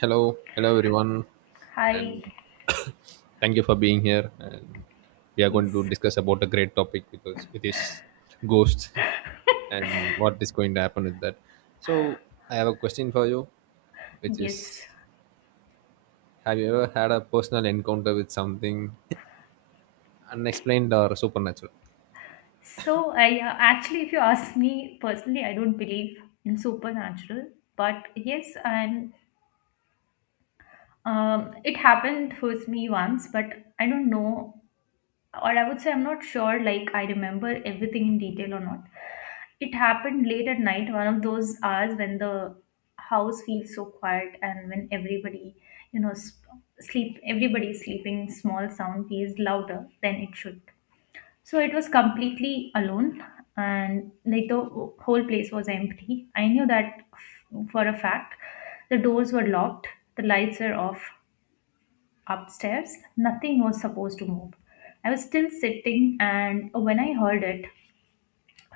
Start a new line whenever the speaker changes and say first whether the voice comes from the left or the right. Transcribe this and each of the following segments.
right: Hello, hello everyone,
left: Hi.
right: and thank you for being here. And we are going to
left: Yes.
right: discuss about a great topic because it is ghosts and what is going to happen with that. So I have a question for you, which
left: Yes.
right: is: Have you ever had a personal encounter with something unexplained or supernatural?
left: So I if you ask me personally, I don't believe in supernatural. But yes, I'm. It happened with me once, but I don't know, or I would say I'm not sure. Like I remember everything in detail or not. It happened late at night, one of those hours when the house feels so quiet and when everybody, sleep. Everybody is sleeping. Small sound feels louder than it should. So it was completely alone and like the whole place was empty. I knew that for a fact. The doors were locked, the lights were off upstairs, nothing was supposed to move. I was still sitting and when I heard it,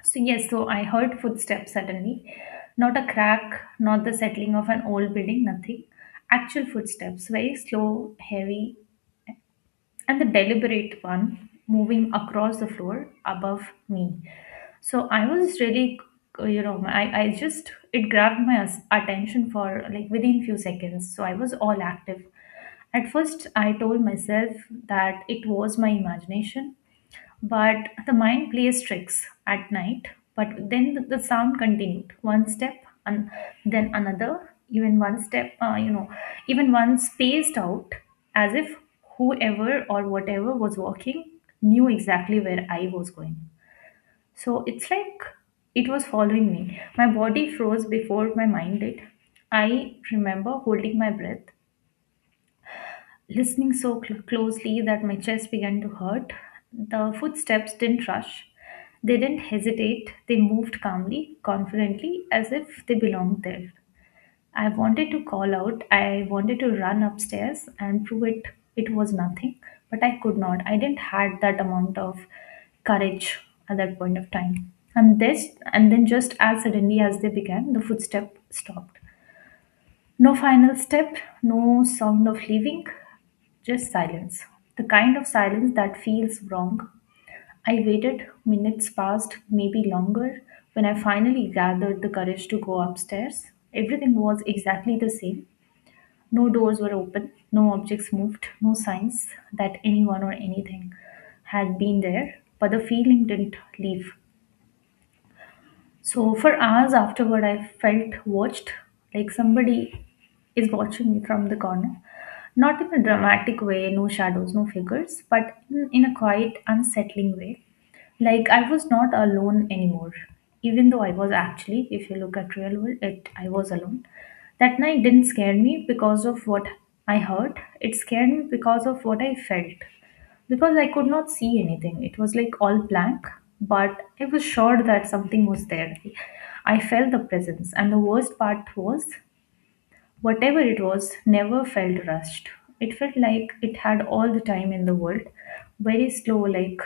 left: so yes, so I heard footsteps suddenly. Not a crack, not the settling of an old building, nothing. Actual footsteps, very slow, heavy, and the deliberate one moving across the floor above me. So I was really, I just, it grabbed my attention for like within few seconds. So I was all active. At first, I told myself that it was my imagination, but the mind plays tricks at night. But then the sound continued one step and then another, even one step, even one spaced out, as if whoever or whatever was walking knew exactly where I was going. So it's like it was following me. My body froze before my mind did. I remember holding my breath, listening so closely that my chest began to hurt. The footsteps didn't rush. They didn't hesitate. They moved calmly, confidently, as if they belonged there. I wanted to call out. I wanted to run upstairs and prove it, it was nothing, but I could not. I didn't had that amount of courage at that point of time. And then just as suddenly as they began, the footstep stopped. No final step, no sound of leaving, just silence. The kind of silence that feels wrong. I waited, minutes passed, maybe longer. When I finally gathered the courage to go upstairs, everything was exactly the same. No doors were open, no objects moved, no signs that anyone or anything had been there, but the feeling didn't leave. So for hours afterward, I felt watched, like somebody is watching me from the corner. Not in a dramatic way, no shadows, no figures, but in a quiet, unsettling way. Like I was not alone anymore. Even though I was, actually, if you look at real world, it, I was alone. That night didn't scare me because of what I heard. It scared me because of what I felt, because I could not see anything. It was like all blank, but I was sure that something was there. I felt the presence, and the worst part was whatever it was never felt rushed. It felt like it had all the time in the world, very slow, like.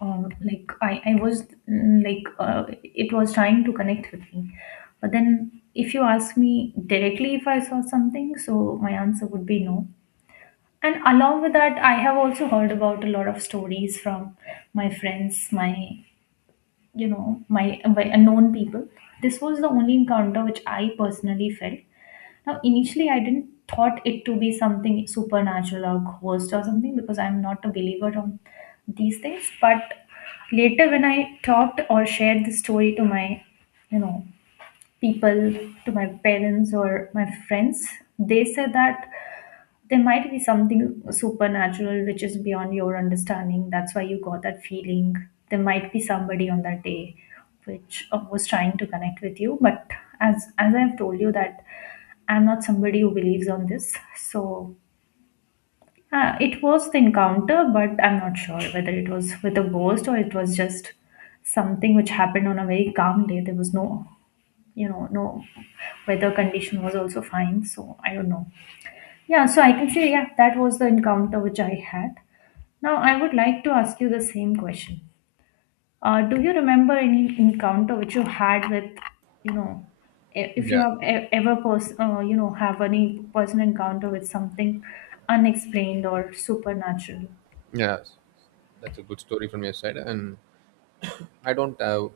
left: Like I was, it was trying to connect with me. But then if you ask me directly if I saw something, so my answer would be no. And along with that, I have also heard about a lot of stories from my friends, my you know, my unknown people. This was the only encounter which I personally felt. Now, initially, I didn't thought it to be something supernatural or ghost or something, because I'm not a believer on these things. But later, when I talked or shared the story to my, you know, people, to my parents or my friends, they said that there might be something supernatural which is beyond your understanding. That's why you got that feeling. There might be somebody on that day which was trying to connect with you. But as I've told you that I'm not somebody who believes on this. So it was the encounter, but I'm not sure whether it was with a ghost or it was just something which happened on a very calm day. There was no, no weather condition, was also fine. So I don't know. Yeah, so I can say, yeah, that was the encounter which I had. Now, I would like to ask you the same question. Do you remember any encounter which you had with, you know, if you
right: Yeah,
left: have ever, have any personal encounter with something unexplained or supernatural?
right: yeah, that's a good story from your side, and I don't have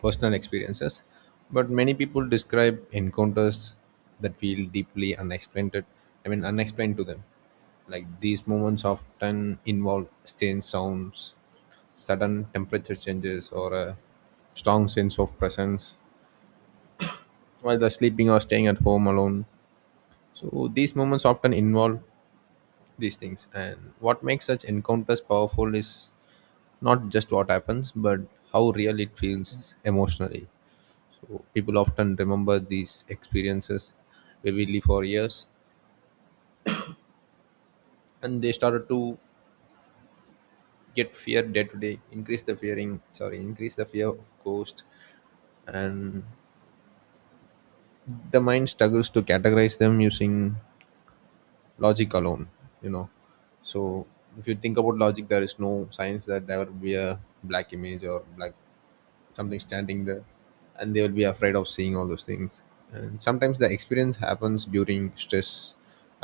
right: personal experiences, but many people describe encounters that feel deeply unexplained. I mean, unexplained to them. Like these moments often involve strange sounds, sudden temperature changes, or a strong sense of presence while they're sleeping or staying at home alone. So these moments often involve these things. And what makes such encounters powerful is not just what happens, but how real it feels emotionally. People often remember these experiences vividly for years, and they started to get fear day to day, increase the fearing, sorry, increase the fear of ghost. And the mind struggles to categorize them using logic alone, you know so if you think about logic, there is no science that there will be a black image or black something standing there and they will be afraid of seeing all those things. And sometimes the experience happens during stress,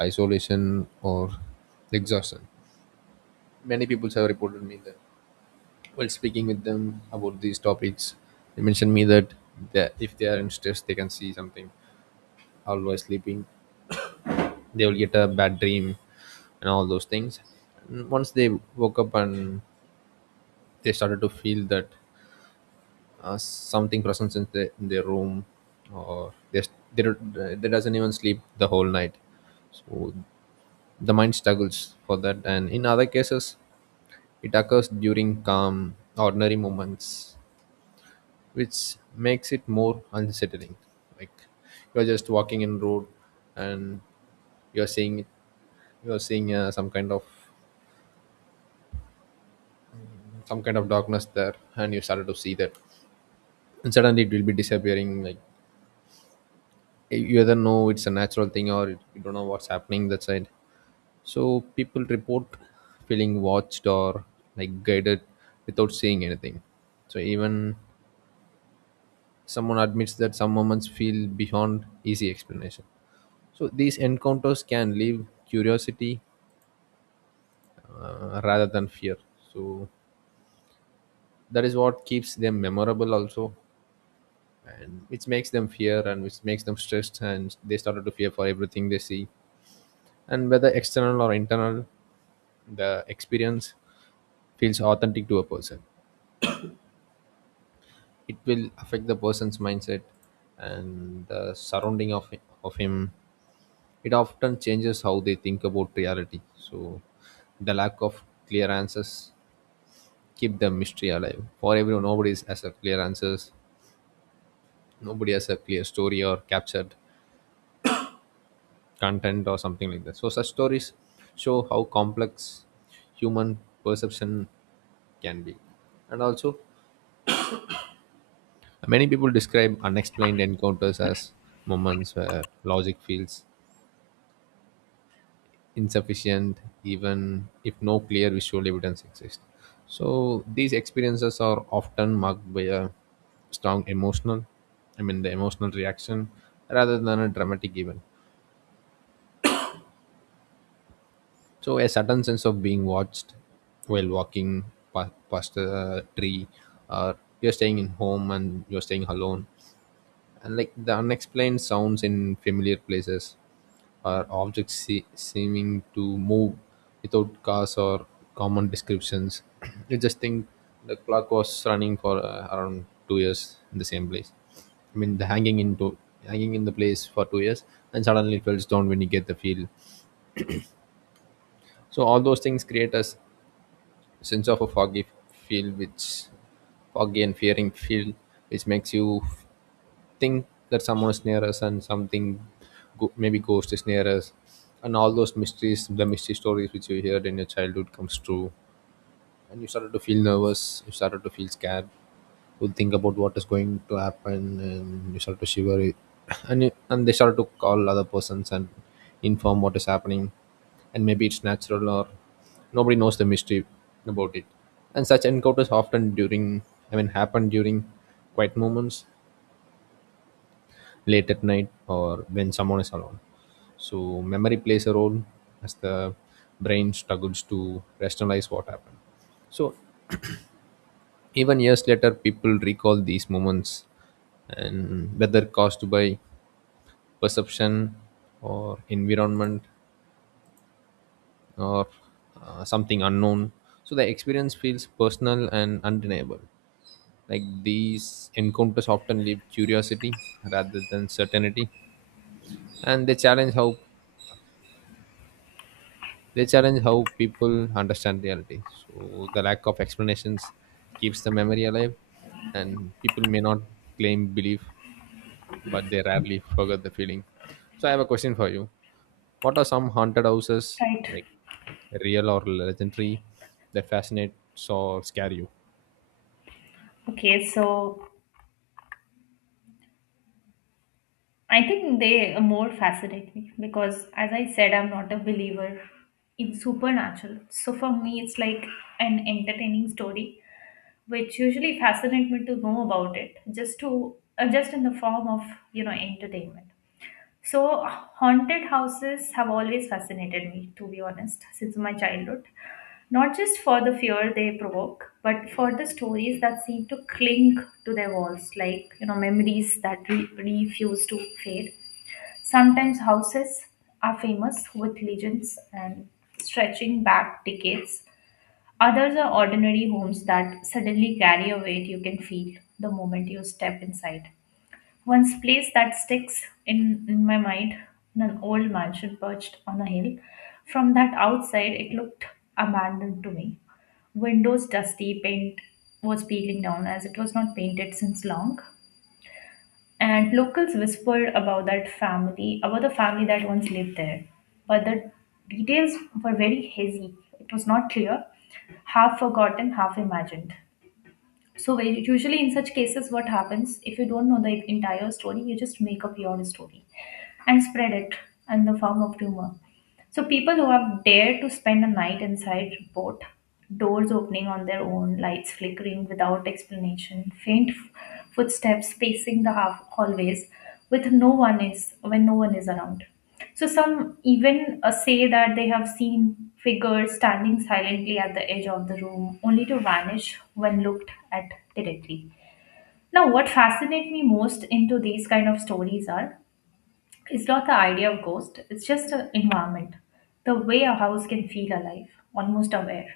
right: isolation, or exhaustion. Many people have reported me that while speaking with them about these topics, they mentioned me that they, if they are in stress, they can see something. While sleeping, they will get a bad dream and all those things. And once they woke up and they started to feel that something presence in, the, in their room, or they, they doesn't even sleep the whole night. So the mind struggles for that, and in other cases it occurs during calm ordinary moments, which makes it more unsettling. Like you're just walking in road and you're seeing, you're seeing some kind of darkness there and you started to see that, and suddenly it will be disappearing. Like you either know it's a natural thing or you don't know what's happening that side. So people report feeling watched or like guided without saying anything. So even someone admits that some moments feel beyond easy explanation. So these encounters can leave curiosity, rather than fear. So that is what keeps them memorable also, and which makes them fear and which makes them stressed and they started to fear for everything they see. And whether external or internal, the experience feels authentic to a person. It will affect the person's mindset and the surrounding of him. It often changes how they think about reality. So the lack of clear answers keep the mystery alive for everyone. Nobody has a clear answers, nobody has a clear story or captured content or something like that. So such stories show how complex human perception can be. And also, many people describe unexplained encounters as moments where logic feels insufficient, even if no clear visual evidence exists. So these experiences are often marked by a strong emotional, I mean, the emotional reaction rather than a dramatic event. So a sudden sense of being watched while walking past a tree, or you're staying in home and you're staying alone, and like the unexplained sounds in familiar places or objects seeming to move without cause, or common descriptions. You just think the clock was running for around 2 years in the same place, I mean the hanging into hanging in the place for 2 years, and suddenly it falls down when you get the feel. So all those things create us sense of a foggy feel which, foggy and fearing feel, which makes you think that someone's near us, and something maybe ghost is near us. And all those mysteries, the mystery stories which you heard in your childhood comes true, and you started to feel nervous, you started to feel scared, would think about what is going to happen, and you start to shiver and they start to call other persons and inform what is happening. And maybe it's natural, or nobody knows the mystery about it. And such encounters often during, I mean happen during quiet moments, late at night, or when someone is alone. So memory plays a role as the brain struggles to rationalize what happened. So even years later, people recall these moments, and whether caused by perception or environment or something unknown, so the experience feels personal and undeniable. Like these encounters often leave curiosity rather than certainty, and they challenge how people understand reality. So the lack of explanations keeps the memory alive, and people may not claim belief, but they rarely forget the feeling. So I have a question for you. What are some haunted houses,
left: Right.
right: like real or legendary, that fascinate or scare you?
left: Okay, so I think they more fascinate me because, as I said, I'm not a believer in supernatural. So for me, it's like an entertaining story which usually fascinate me to know about, it just to just in the form of, entertainment. So haunted houses have always fascinated me, to be honest, since my childhood, not just for the fear they provoke but for the stories that seem to cling to their walls, like, you know, memories that refuse to fade. Sometimes houses are famous with legends and stretching back decades. Others are ordinary homes that suddenly carry a weight you can feel the moment you step inside. One's place that sticks in my mind in an old mansion perched on a hill. From that outside, it looked abandoned to me. Windows dusty, paint was peeling down as it was not painted since long, and locals whispered about that family, about the family that once lived there. But the details were very hazy. It was not clear, half forgotten, half imagined. So, usually in such cases, what happens, if you don't know the entire story, you just make up your own story and spread it in the form of rumor. So people who have dared to spend a night inside report doors opening on their own, lights flickering without explanation, faint footsteps pacing the half hallways with no one is, when no one is around. So some even say that they have seen figures standing silently at the edge of the room, only to vanish when looked at directly. Now, what fascinates me most into these kind of stories are, it's not the idea of ghost, it's just the environment. The way a house can feel alive, almost aware.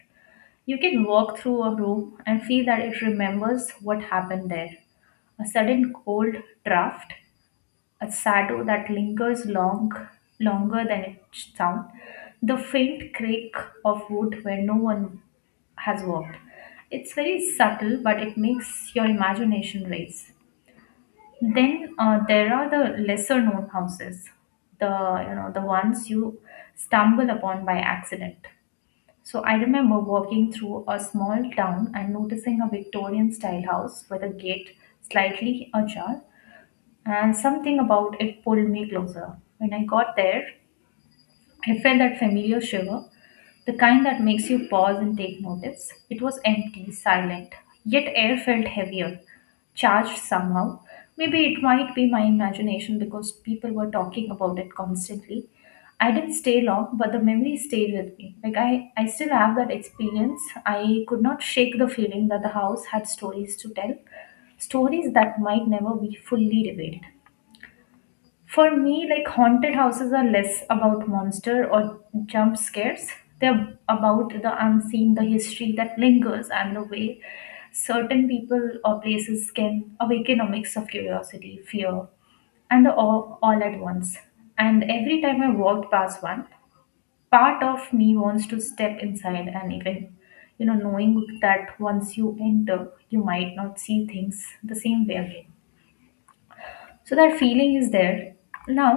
left: You can walk through a room and feel that it remembers what happened there. A sudden cold draft, a shadow that lingers longer than its sound, the faint creak of wood where no one has walked. It's very subtle but it makes your imagination race. Then there are the lesser known houses, the, you know, the ones you stumble upon by accident. So I remember walking through a small town and noticing a Victorian style house with a gate slightly ajar, and something about it pulled me closer. When I got there, I felt that familiar shiver, the kind that makes you pause and take notice. It was empty, silent, yet air felt heavier, charged somehow. Maybe it might be my imagination because people were talking about it constantly. I didn't stay long, but the memory stayed with me. Like I still have that experience. I could not shake the feeling that the house had stories to tell, stories that might never be fully revealed. For me, like, haunted houses are less about monster or jump scares. They're about the unseen, the history that lingers, and the way certain people or places can awaken a mix of curiosity, fear, and the awe all at once. And every time I walked past one, part of me wants to step inside and even, you know, knowing that once you enter, you might not see things the same way again, so that feeling is there. Now,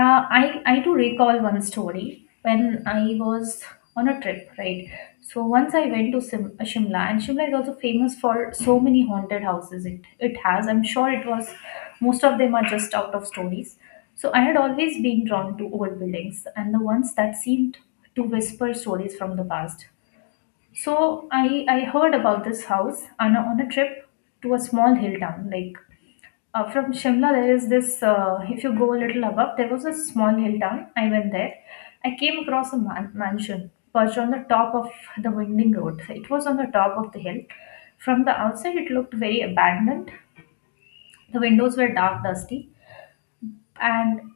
left: I do recall one story when I was on a trip, right? So once I went to Shimla, and Shimla is also famous for so many haunted houses. It has, I'm sure it was, most of them are just out of stories. So I had always been drawn to old buildings, and the ones that seemed to whisper stories from the past. So I heard about this house on a trip to a small hill town. Like, from Shimla, there is this. If you go a little above, there was a small hill town. I went there. I came across a mansion perched on the top of the winding road. It was on the top of the hill. From the outside, it looked very abandoned. The windows were dark, dusty, and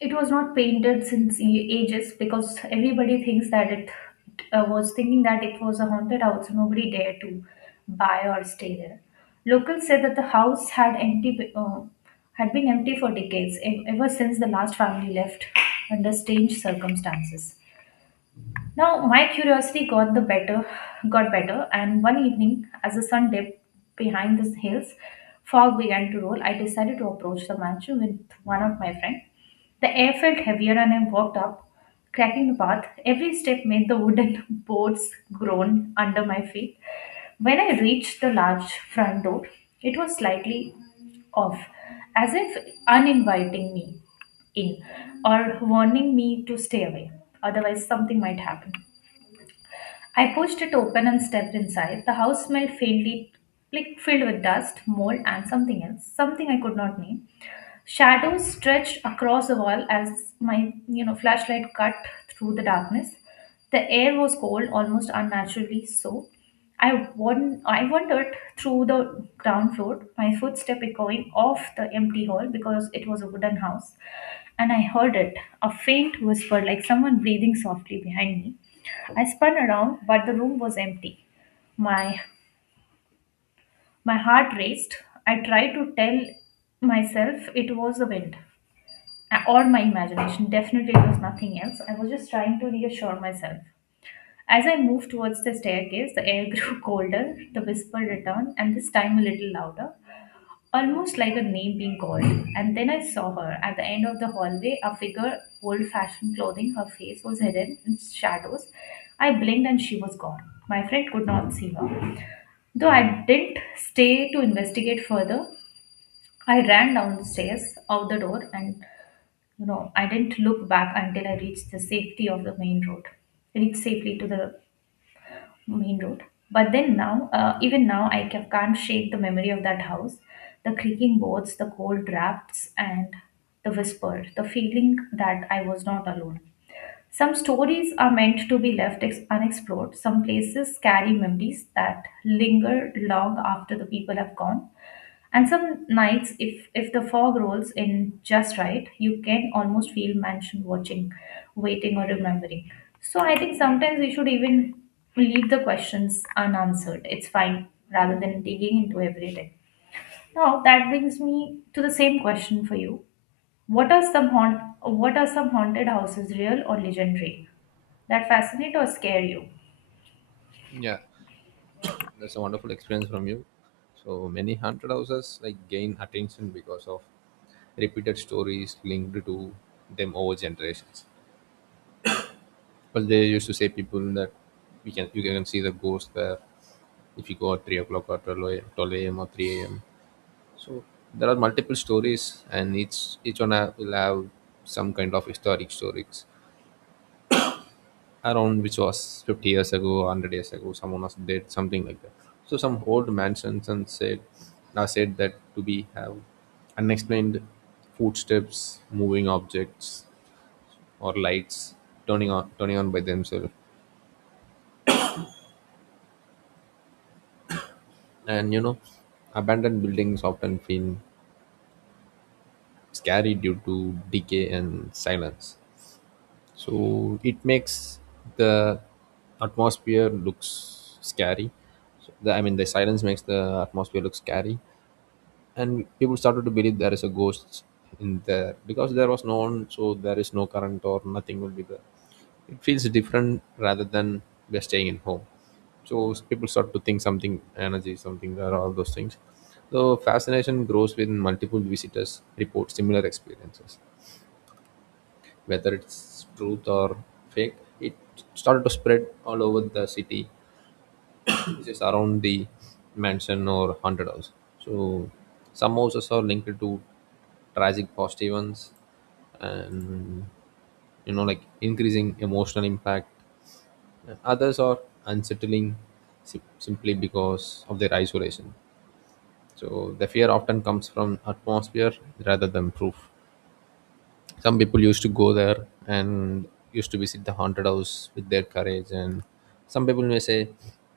left: it was not painted since ages, because everybody thinks that it was thinking that it was a haunted house. Nobody dared to buy or stay there. Locals said that the house had empty, had been empty for decades, ever since the last family left under strange circumstances. Now my curiosity got the better and one evening as the sun dipped behind the hills, fog began to roll. I decided to approach the mansion with one of my friends. The air felt heavier and I walked up, cracking the path. Every step made the wooden boards groan under my feet. When I reached the large front door, it was slightly off, as if uninviting me in or warning me to stay away. Otherwise, something might happen. I pushed it open and stepped inside. The house smelled faintly, like filled with dust, mold, and something else, something I could not name. Shadows stretched across the wall as my flashlight cut through the darkness. The air was cold, almost unnaturally so. I I wandered through the ground floor, my footstep echoing off the empty hall because it was a wooden house, and I heard it, a faint whisper like someone breathing softly behind me. I spun around, but the room was empty. My my heart raced. I tried to tell myself it was the wind, or my imagination. Definitely, it was nothing else. I was just trying to reassure myself. As I moved towards the staircase, the air grew colder, the whisper returned, and this time a little louder almost like a name being called. And then I saw her at the end of the hallway, a figure, old fashioned clothing, her face was hidden in shadows. I blinked and she was gone. My friend could not see her. Though I didn't stay to investigate further, I ran down the stairs, out the door, and you know, I didn't look back until I reached the safety of the main road. Reached safely to the main road. But then even now, I can't shake the memory of that house. The creaking boards, the cold drafts, and the whisper, the feeling that I was not alone. Some stories are meant to be left unexplored. Some places carry memories that linger long after the people have gone. And some nights, if the fog rolls in just right, you can almost feel mansion watching, waiting or remembering. So I think sometimes we should even leave the questions unanswered. It's fine rather than digging into everything. Now that brings me to the same question for you. What are some haunted houses real or legendary? That fascinate or scare you?
right: Yeah, that's a wonderful experience from you. So many haunted houses like gain attention because of repeated stories linked to them over generations. Well, they used to say people that we can you can see the ghost there if you go at 3 o'clock or 12 a.m., 12 a.m. or 3 a.m. So there are multiple stories, and each one will have some kind of historic stories around, which was 50 years ago, 100 years ago, someone was dead, something like that. So some old mansions and said, now said that to be have unexplained footsteps, moving objects, or lights turning on by themselves. And you know, abandoned buildings often feel scary due to decay and silence, so it makes the atmosphere looks scary. So I mean the silence makes the atmosphere look scary, and people started to believe there is a ghost in there because there was no one, so there is no current or nothing will be there. It feels different rather than just staying in home. So people start to think something energy, something there, all those things. So fascination grows when multiple visitors report similar experiences, whether it's truth or fake. It started to spread all over the city just around the mansion or haunted house. So some houses are linked to tragic past events, and you know, like increasing emotional impact, and others are unsettling simply because of their isolation. So the fear often comes from atmosphere rather than proof. Some people used to go there and used to visit the haunted house with their courage, and some people may say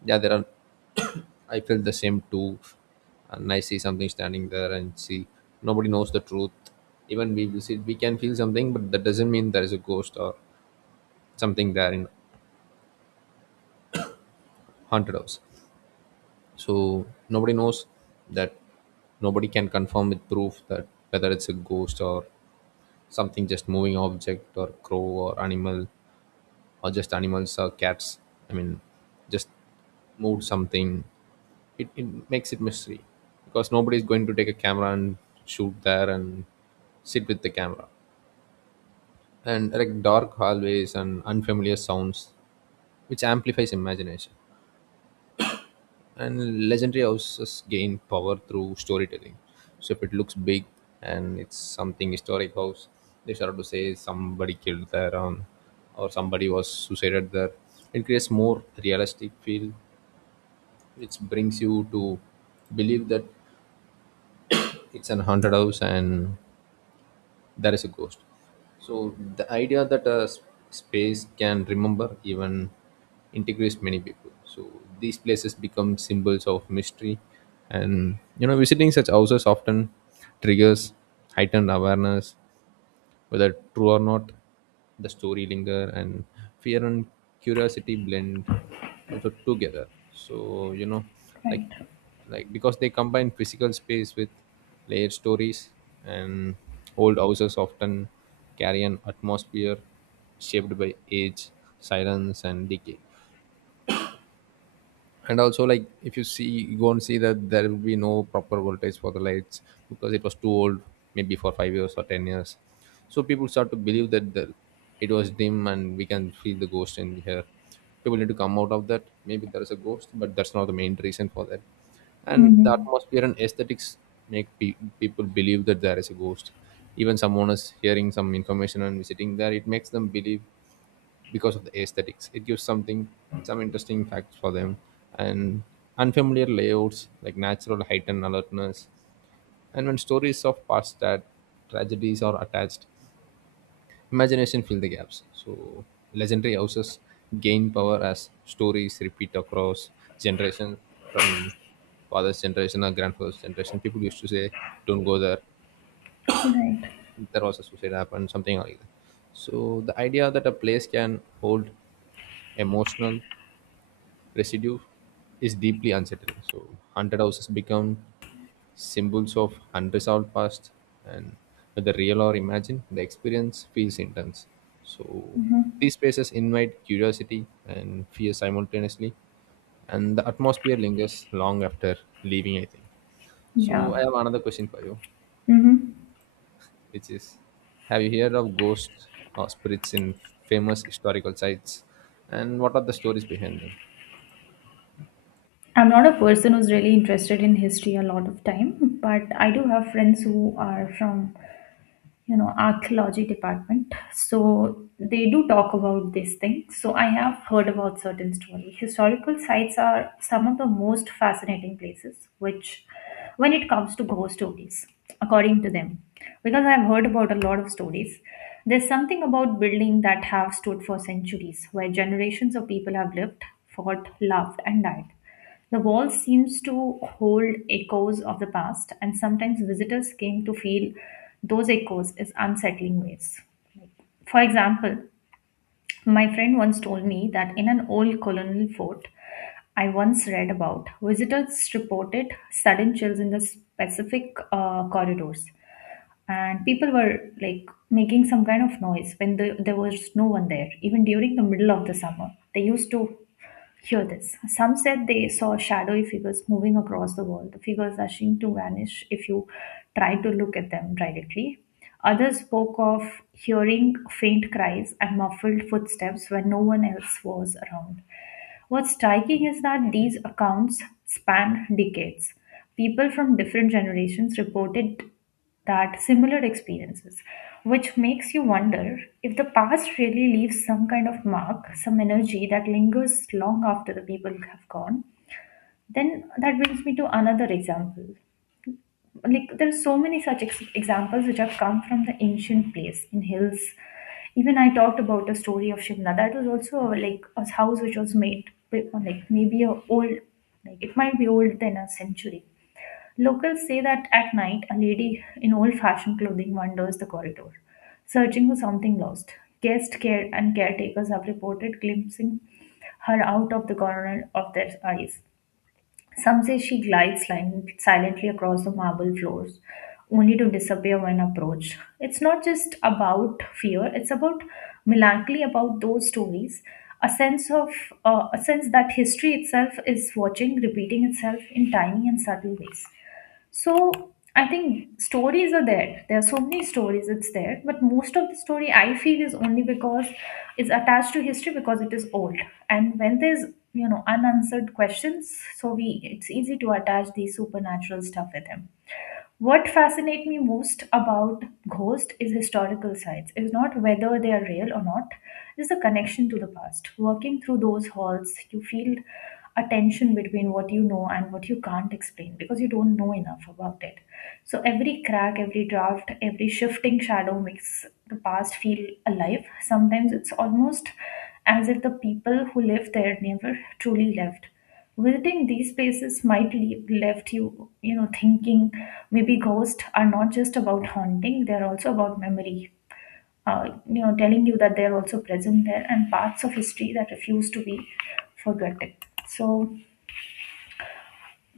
right: yeah, there are I felt the same too, and I see something standing there, and see, nobody knows the truth. Even we visit, we can feel something, but that doesn't mean there is a ghost or something there in haunted house. So nobody knows that, nobody can confirm with proof that whether it's a ghost or something, just moving object or crow or animal, or just animals or cats. I mean, just moved something. It makes it mystery because nobody is going to take a camera and shoot there and sit with the camera. And like dark hallways and unfamiliar sounds, which amplifies imagination. And legendary houses gain power through storytelling. So if it looks big and it's something historic house, they start to say somebody killed there, or somebody was suicided there. It creates more realistic feel, it brings you to believe that it's an haunted house and there is a ghost. So the idea that a space can remember even integrates many people. So these places become symbols of mystery, and you know, visiting such houses often triggers heightened awareness. Whether true or not, the story linger, and fear and curiosity blend also together. So you know, like,
left: Right.
right: because they combine physical space with layered stories. And old houses often carry an atmosphere shaped by age, silence and decay. And also, like if you see, you go and see that there will be no proper voltage for the lights because it was too old, maybe for 5 years or 10 years. So people start to believe that it was dim and we can feel the ghost in here. People need to come out of that, maybe there is a ghost, but that's not the main reason for that. And the
left: Mm-hmm.
right: atmosphere and aesthetics make people believe that there is a ghost. Even someone is hearing some information and visiting there, it makes them believe because of the aesthetics. It gives something, some interesting facts for them, and unfamiliar layouts like natural height and alertness. And when stories of past tragedies are attached, imagination fills the gaps. So legendary houses gain power as stories repeat across generations, from father's generation or grandfather's generation. People used to say, "Don't go there."
left: Right.
right: There was a suicide happened, something like that. So the idea that a place can hold emotional residue is deeply unsettling. So haunted houses become symbols of unresolved past, and whether real or imagined, the experience feels intense. So
left: Mm-hmm.
right: these spaces invite curiosity and fear simultaneously, and the atmosphere lingers long after leaving, I think. So I
left: Yeah.
right: have another question for you,
left: Mm-hmm.
right: which is, have you heard of ghosts or spirits in famous historical sites, and what are the stories behind them?
left: I'm not a person who's really interested in history a lot of time, but I do have friends who are from, you know, archaeology department. So they do talk about this thing. So I have heard about certain story. Historical sites are some of the most fascinating places, which when it comes to ghost stories, according to them, because I've heard about a lot of stories. There's something about buildings that have stood for centuries, where generations of people have lived, fought, loved, and died. The wall seems to hold echoes of the past, and sometimes visitors came to feel those echoes in unsettling ways. For example, my friend once told me that in an old colonial fort I once read about, visitors reported sudden chills in the specific corridors, and people were like making some kind of noise when there was no one there, even during the middle of the summer. They used to hear this. Some said they saw shadowy figures moving across the wall, the figures rushing to vanish if you tried to look at them directly. Others spoke of hearing faint cries and muffled footsteps when no one else was around. What's striking is that these accounts span decades. People from different generations reported that similar experiences, which makes you wonder if the past really leaves some kind of mark, some energy that lingers long after the people have gone. Then that brings me to another example. Like there are so many such examples which have come from the ancient place in hills. Even I talked about the story of Shimla. That was also like a house which was made like maybe a old, like it might be older than a century. Locals say that at night, a lady in old fashioned clothing wanders the corridor, searching for something lost. Guests care and caretakers have reported glimpsing her out of the corner of their eyes. Some say she glides silently across the marble floors, only to disappear when approached. It's not just about fear, it's about melancholy about those stories, a sense of a sense that history itself is watching, repeating itself in tiny and subtle ways. So I think stories are there. There are so many stories it's there, but most of the story I feel is only because it's attached to history because it is old. And when there's unanswered questions, so we it's easy to attach the supernatural stuff with him. What fascinates me most about ghosts is historical sites. It's not whether they are real or not, it's the connection to the past. Walking through those halls, you feel a tension between what you know and what you can't explain because you don't know enough about it. So every crack, every draft, every shifting shadow makes the past feel alive. Sometimes it's almost as if the people who lived there never truly left visiting these places might leave, left thinking maybe ghosts are not just about haunting they're also about memory you know telling you that they're also present there and parts of history that refuse to be forgotten so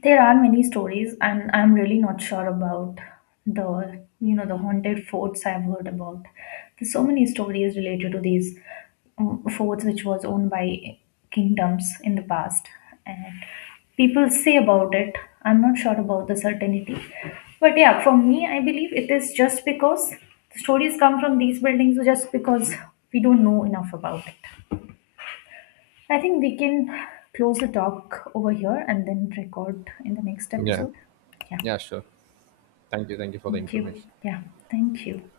left: there are many stories, and I'm really not sure about the the haunted forts I've heard about. There's so many stories related to these forts which was owned by kingdoms in the past, and people say about it. I'm not sure about the certainty, but yeah, for me, I believe it is just because the stories come from these buildings, just because we don't know enough about it. I think we can close the talk over here and then record in the next
right: Yeah.
left: episode. Yeah.
right: Yeah, sure. Thank you. Thank you for the
left: Thank you.
right: information.
left: Yeah. Thank you.